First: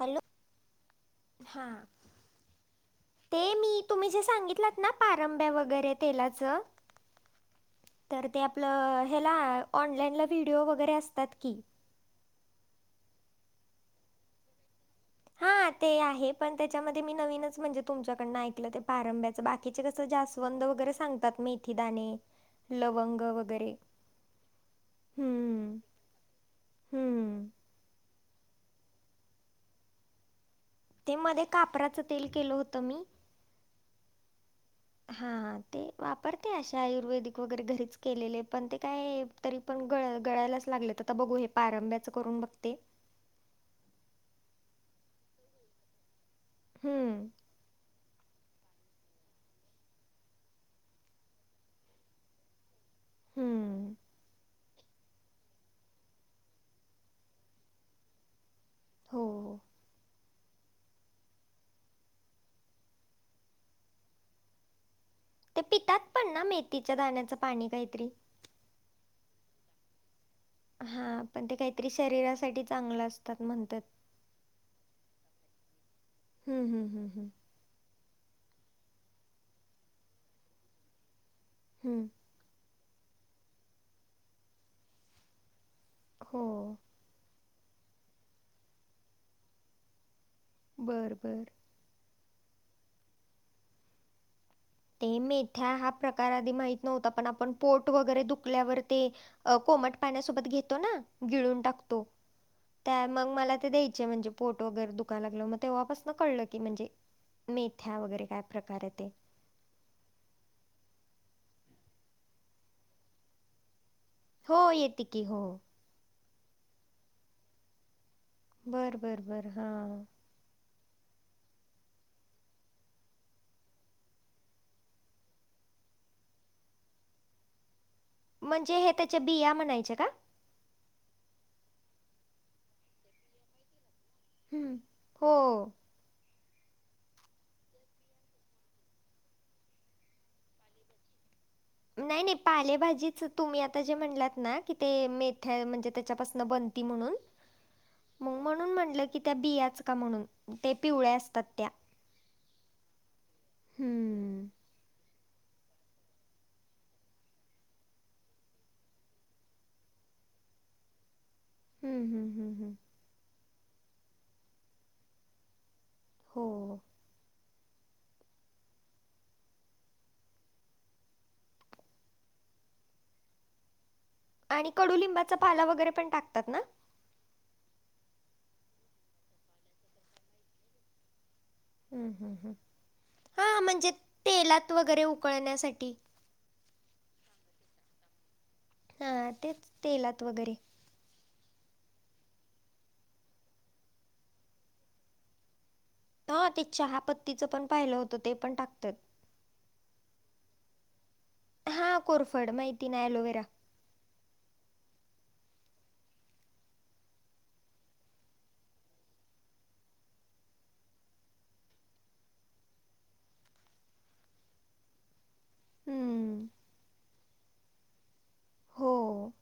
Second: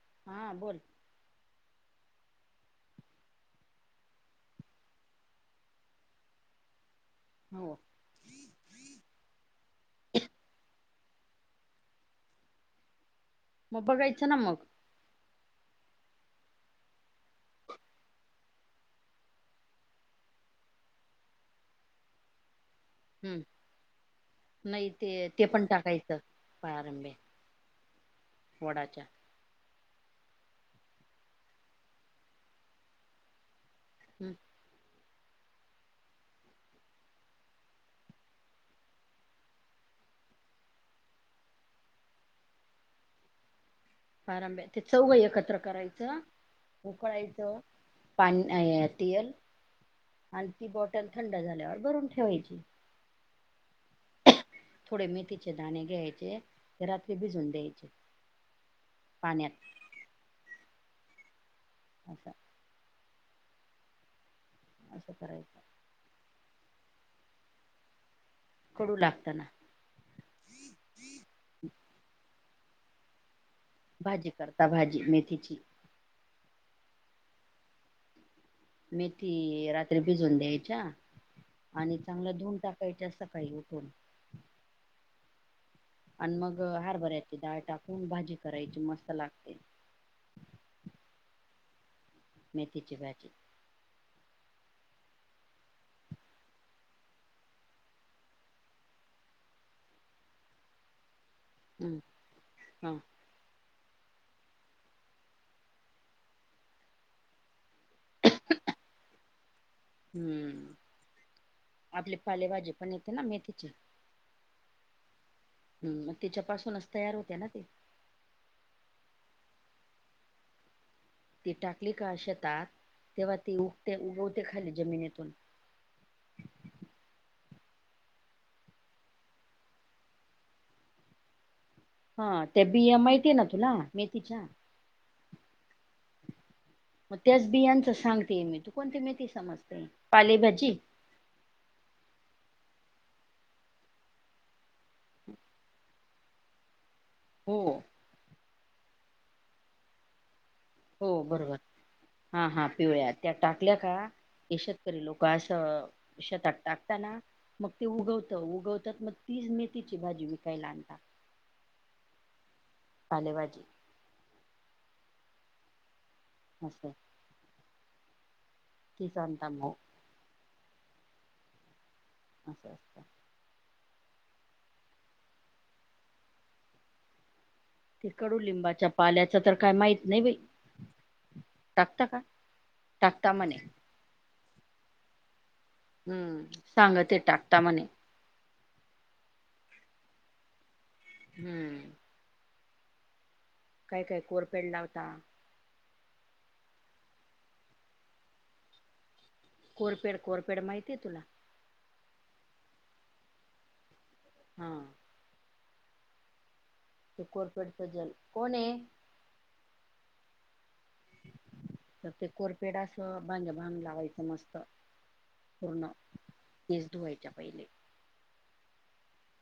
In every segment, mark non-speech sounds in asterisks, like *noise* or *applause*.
Hello बोल हा ते मी तुम्ही जे सांगितलात ना पारंब्या वगैरे तेलाचं. हो. तर ते आपलं ह्याला ऑनलाईनला व्हिडिओ वगैरे असतात की. मुबा कहीच नमुक. हा ते आहे पण त्याच्यामध्ये मी नवीनच म्हणजे तुमच्याकडनं ऐकलं ते पारंभ्या. बाकीचे कस जास्वंद वगैरे सांगतात मेथीदाणे लवंग हम्म वगैरे. नाही ते ते पण हम्म टाकायचं प्रारंभे हम्म वडाच्या. ते मध्ये कापराचं तेल केलं होतं मी. हं हा. ते वापरते अशे आयुर्वेदिक वगैरे घरीच केलेले. पण ते काय? तरी पण गळ गळायलाच लागले, तर आता बघू हे पारंब्याच करून बघते. पारंब्या ते चौघ एकत्र करायचं, हम्म उकळायचं आन तेल आणि ती बॉटल थंड झाल्यावर भरून ठेवायची. हम्म थोडे मेथीचे दाणे घ्यायचे, रात्री भिजून द्यायचे. हो पाण्यात. हो *inaudible* असं करायचं. ते पितात पण ना, मेथीच्या दाण्याचं पाणी काहीतरी. कडू लागतं ना. हा पण ते काहीतरी शरीरासाठी चांगलं असतात म्हणतात. भाजी करता भाजी मेथीची. हम्म हम हम् हम. मेथी रात्री भिजून द्यायच्या. आणि हम्म. चांगलं धुन टाक प्यायचं सकाळी उठून. आणि हो मग हरभऱ्याची डाळ टाकून भाजी करायची मस्त लागते. बरं बरं. मेथीची भाजी. ते मेथ्या हा प्रकार आधी माहित नव्हता. पण आपण पोट वगैरे दुखल्यावर ते अ कोमट पाण्यासोबत घेतो ना, गिळून हम्म टाकतो. हा मग मला ते द्यायचे. म्हणजे पोट वगैरे दुखा लागलं मग तेव्हापासन कळलं की म्हणजे- मेथ्या वगैरे काय प्रकार ते. हम्म. आपली पालेभाजी पण येते ना मेथीची. हो येते की, हो. हम् मग तिच्यापासूनच तयार होते ना ते. बरं बरं बरं. हा ती टाकली का शेतात. तेव्हा ती उगते उगवते खाली जमिनीतून. म्हणजे हे त्याच्या बिया म्हणायचे का? हा त्या बिया माहिती ना तुला मेथीच्या- हम् *inaudible* हो. मग त्याच बियांचं सांगते मी. तू कोणती मेथी समजते पालेभाजी? नाही नाही पालेभाजीचंच. तुम्ही आता जे म्हणलात ना, कि ते मेथ्या म्हणजे त्याच्यापासून बन ती म्हणून हो. मग म्हणून म्हणलं की, त्या बियाचं का म्हणून? ते हो पिवळ्या असतात बरोबर. त्या. हा हा पिवळ्या त्या टाकल्या का हम्म. शेतात? करी लोक असं शेतात टाकता ना मग ते उगवतं. उगवतात मग तीच मेथीची भाजी विकायला आणतात. हम्म, हम्म, हम्म, हम्म. *inaudible* पालेभाजी हो असं तीच आणता मग. अच्छा! आणि कडुलिंबाचा पाला वगैरे पण टाकतात ना. ते कडुलिंबाच्या पाल्याचं तर काय माहीत नाही बाई टाकता हम्म, का हम्म, हम्म. टाकता म्हणे हां म्हणजे तेलात वगैरे उकळण्यासाठी हम्म सांगते टाकता म्हणे हा तेच तेलात वगैरे हम्म. काय काय कोरपेड लावता हा ते चहा पत्तीचं पण पाहिलं होतं ते पण टाकतात. कोरफेड कोरफेड माहितीय तुला हा कोरफड माहिती ना एलोव्हेरा हा. कोरफेडच जल, कोण आहे? तर ते कोरफेड असं भांजभांग लावायचं मस्त पूर्ण हम्म. केस धुवायच्या पहिले. हो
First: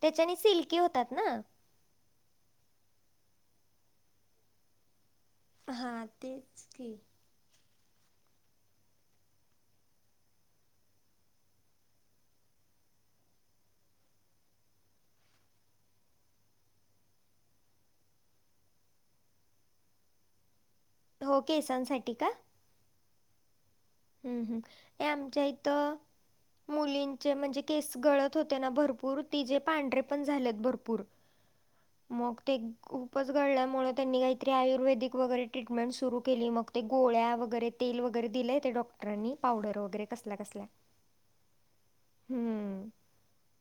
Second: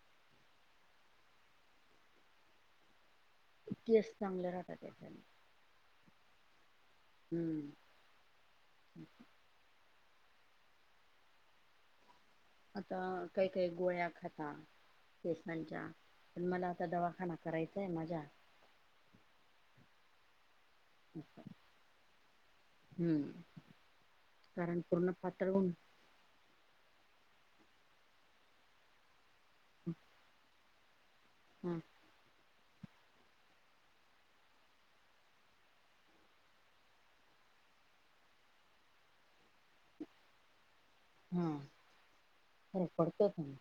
त्याच्याने सिल्की होतात ना? केस चांगले राहतात त्याच्यात हा तेच की हम्म. आता काही काही गोळ्या खाता केसांच्या पण मला आता दवाखाना करायचा आहे माझ्या हो केसांसाठी का हम्म. हम्म हम्म कारण हे पूर्ण आमच्या पातळ होऊन इथं मुलींचे म्हणजे केस गळत होते ना भरपूर तिचे पांढरे पण झालेत भरपूर हा म ते खूपच गळल्यामुळे त्यांनी काहीतरी आयुर्वेदिक वगैरे ट्रीटमेंट सुरू केली मग ते गोळ्या वगैरे तेल वगैरे दिलंय त्या डॉक्टरांनी पावडर वगैरे कसल्या कसल्या हा काही हम्म पडत की नाही.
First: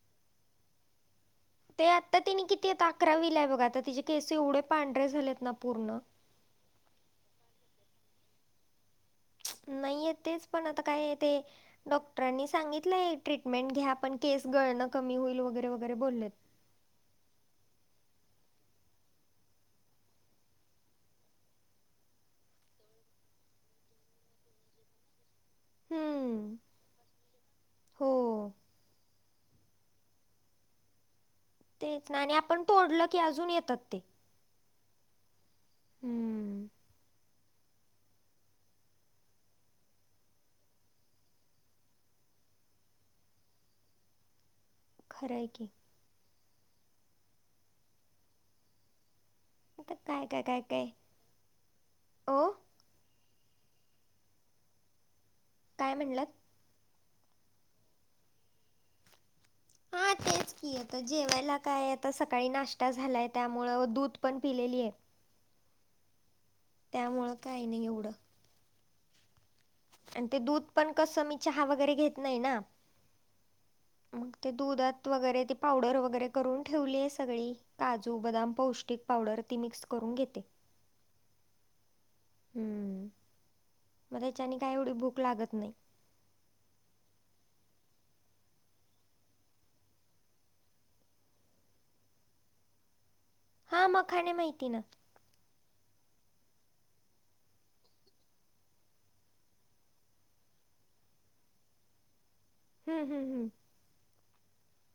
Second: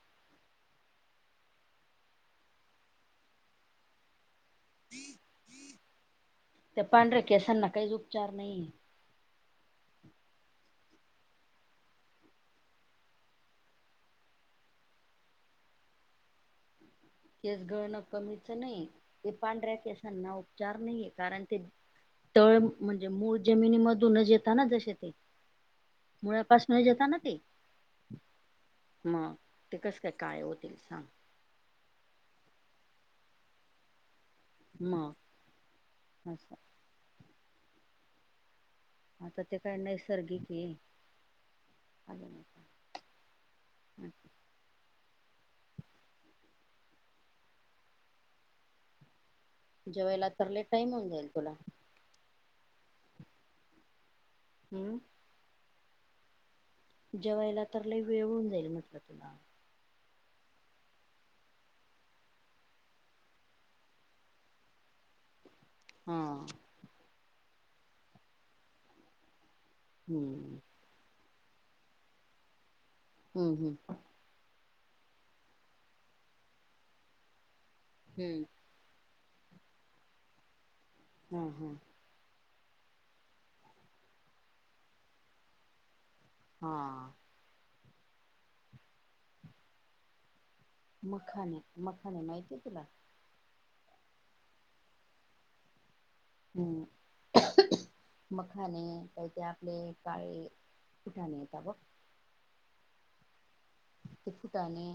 ते आता तिने किती एक आकरावीला हाय बघा आता तिचे केस एवढे पांढरे झालेत ना पूर्ण त्या पांढऱ्या केसांना काहीच उपचार नाही नाहीए तेच पण आता काय ते डॉक्टरांनी सांगितलं आहे ट्रीटमेंट घ्या पण केस गळणं कमी होईल वगैरे वगैरे बोलले केस गळणं कमीच नाही ते पांढऱ्या केसांना उपचार नाहीेए कारण ते तळ म्हणजे मूळ जमिनी मधूनच येेतना तसे ते हम्म मुळापासनच येत ना ते हो मग ते कस काय काळे होतील सांग. तेच ना आणि आपण तोडलं की अजून येतात ते म अस आहे. हम्म आता ते काय नैसर्गिक आहे *unintelligible* खर हाय की काय जेवायला काय तर काय लय काय टाईम होऊन जाईल तुला हो. हम्म. काय म्हणलात? जेवायला तर लय वेळ होऊन जाईल म्हटलं तुला. हा तेच की जेवायला काय आता सकाळी नाश्ता झालाय त्यामूळ दूध पण पिलेली आहे. हम्म. त्यामुळं काही नाही एवढं. आणि ते हम्म दूध पण कसं मी चहा वगैरे घेत नाही ना. हम्म हम्. मग ते दुधात वगैरे ती पावडर वगैरे करून ठेवलीय सगळी. काजू हम्म बदाम पौष्टिक पावडर ती मिक्स करून घेते. हम हम. हम्म. मग त्याच्याने काही एवढी भूक लागत नाही. हा. मखाने मखाने माहितीय तुला? हा मखाणे माहिती आहे ना. हम्म. मखाने काही ते आपले काळे कुटानेे त बघ. हम्म हम् हम् ते फुटाने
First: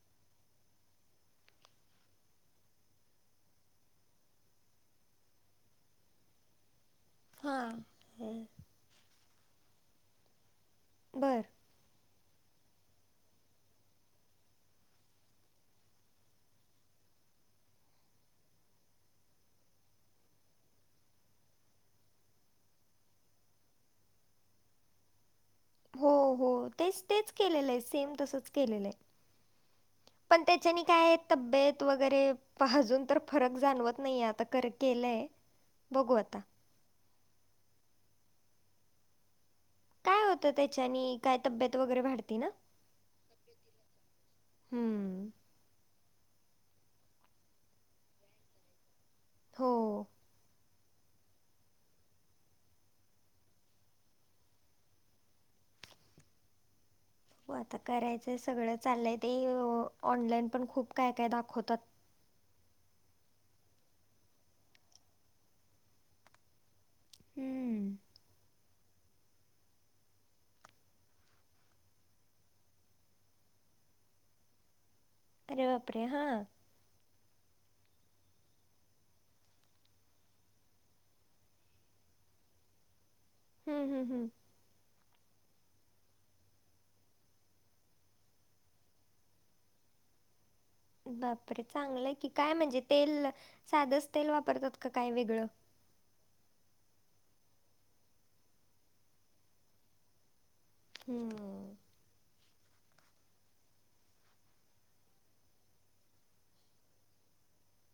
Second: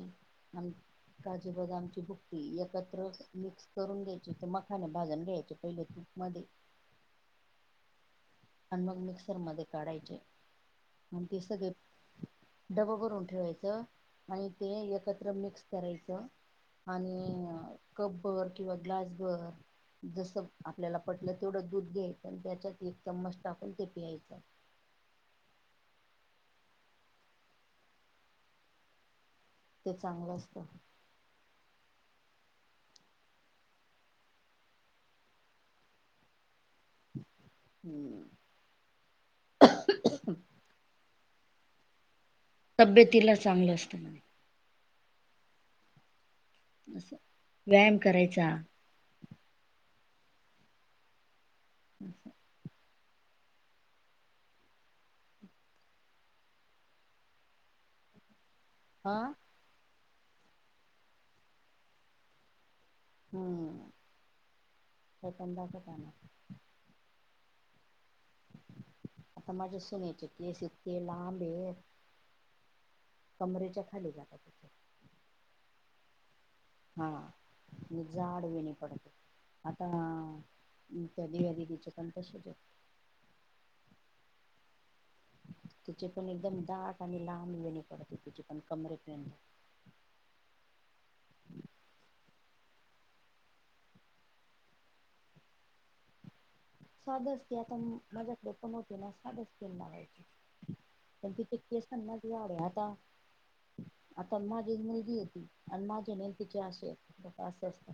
काजू बदामची भुकी एकत्र मी करून घ्यायची तर मखाने भाजून घ्यायचे पहिले तूपमध्ये. हा ह. आणि मग मिक्सर मध्ये काढायचे मग ते बर सगळे डब भरून ठेवायचं आणि ते एकत्र मिक्स करायचं. आणि कप भर किंवा ग्लास भर, जसं आपल्याला पटलं तेवढं दूध घ्यायचं त्याच्यात एक चमच टाकून ते पियायचं. हो हो तेच तेच केलेलं आहे सेम तसच केलेलं आहे. ते चांगलं पण असतं त्याच्यानी काय- तब्येत वगैरे अजून तर फरक जाणवत नाहीे आता कर केलंय. बघू आता. हम्म काय होतं त्याच्यानी काय तब्येत वगैरे वाढती ना. तब्येतीला चांगलं असतं म्हणे. हम्म असं व्यायाम करायचा. हो. *inaudible* हो आता करायचंय सगळं चाललंय हा ते ऑनलाईन पण खूप काय काय दाखवतात. हम्म ते पण दाखवता ना. हम्म आता माझ्या सुनेचे केस इतके लांब हे. कमरेच्या खाली जातात. अरे बाप रे हा. हा नि जाड वेणी पडत आता त्या दिया दिदी चे पण तसे आहे. हम्म हम् हम् तिचे पण एकदम दाट आणि लांब वेणी पडते तिचे पण कमरे पर्यंत. बापरे चांगलं की काय म्हणजे तेल साधच तेल वापरतात का काय वेगळं. सादच असते आता माझ्याकडे कमवते ना सादच तेल लावाते पण तिथे हम्म. केसांना च वाढय आता आता माझी एक मुलगी होती आणि माझे नाही न तिचे आशे असे असत.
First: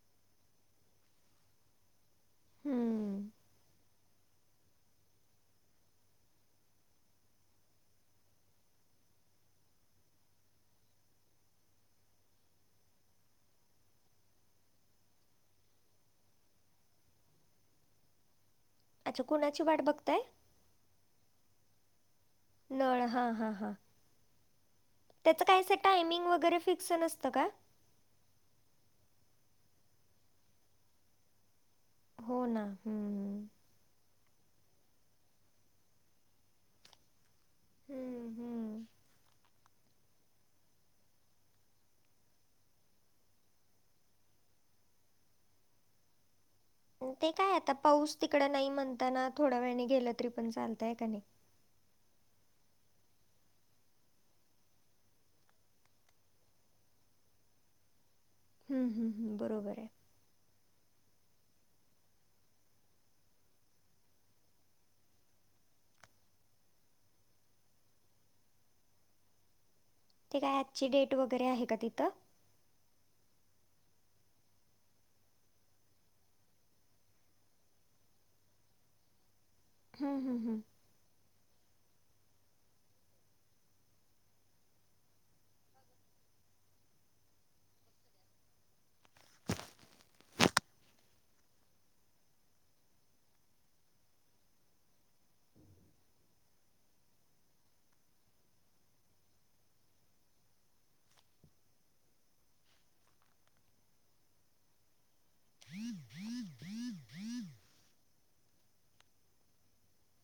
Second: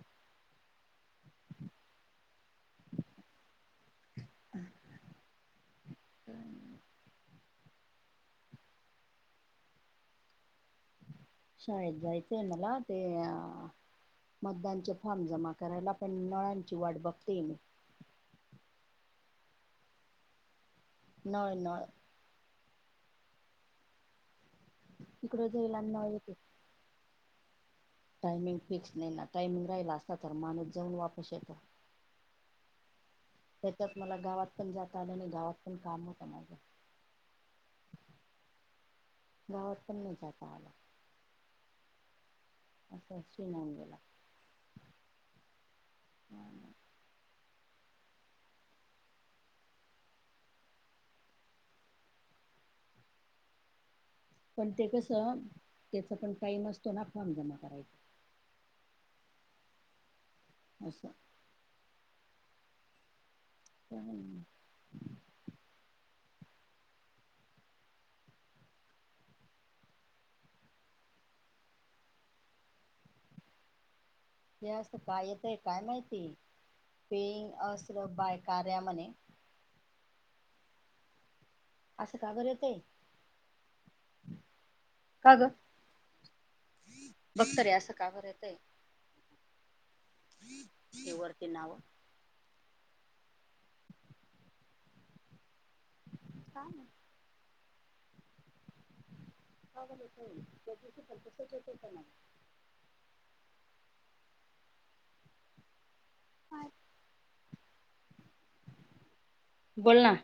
हम्म. शाळेत जायचंय मला ते अ मतदानचे फॉर्म जमा करायला आपण नळांची वाट बघतेय मी. अच्छा कुणाची वाट बघताय? नळ नळ. नळ हा हा हा त्याचं इकडे काय जाईल असं आणि नळ टायमिंग वगैरे फिक्स नसतं का? टायमिंग फिक्स नाही ना टायमिंग राहिला असता तर मानुस जाऊन वापस येतो. हो ना हम्म. त्याच्याच मला गावात पण जाता आल आणि गावात पण काम होतं माझं. हम्म हम्म. गावात पण नाही जात आल. *unintelligible* गेला. ते काय आता पाऊस तिकडं नाही म्हणताना थोड्या वेळने गेलं तरी पण चालतय का नाही? पण ते कसं त्याचा पण टाईम असतो ना फॉर्म जमा करायचा. हम्म हम्म हम्म बरोबर आहे. अस. *inaudible* ते काय आजची डेट वगैरे आहे का तिथं? हे अस काय येतय काय माहिती पेंग असल बाय कार्या म्हणे हम्म हम्म हम्म. असं का बर येतय. का ग बघ तरी असं काबर येतय? ते वरती नाव. का? *unintelligible* ना बोल ना.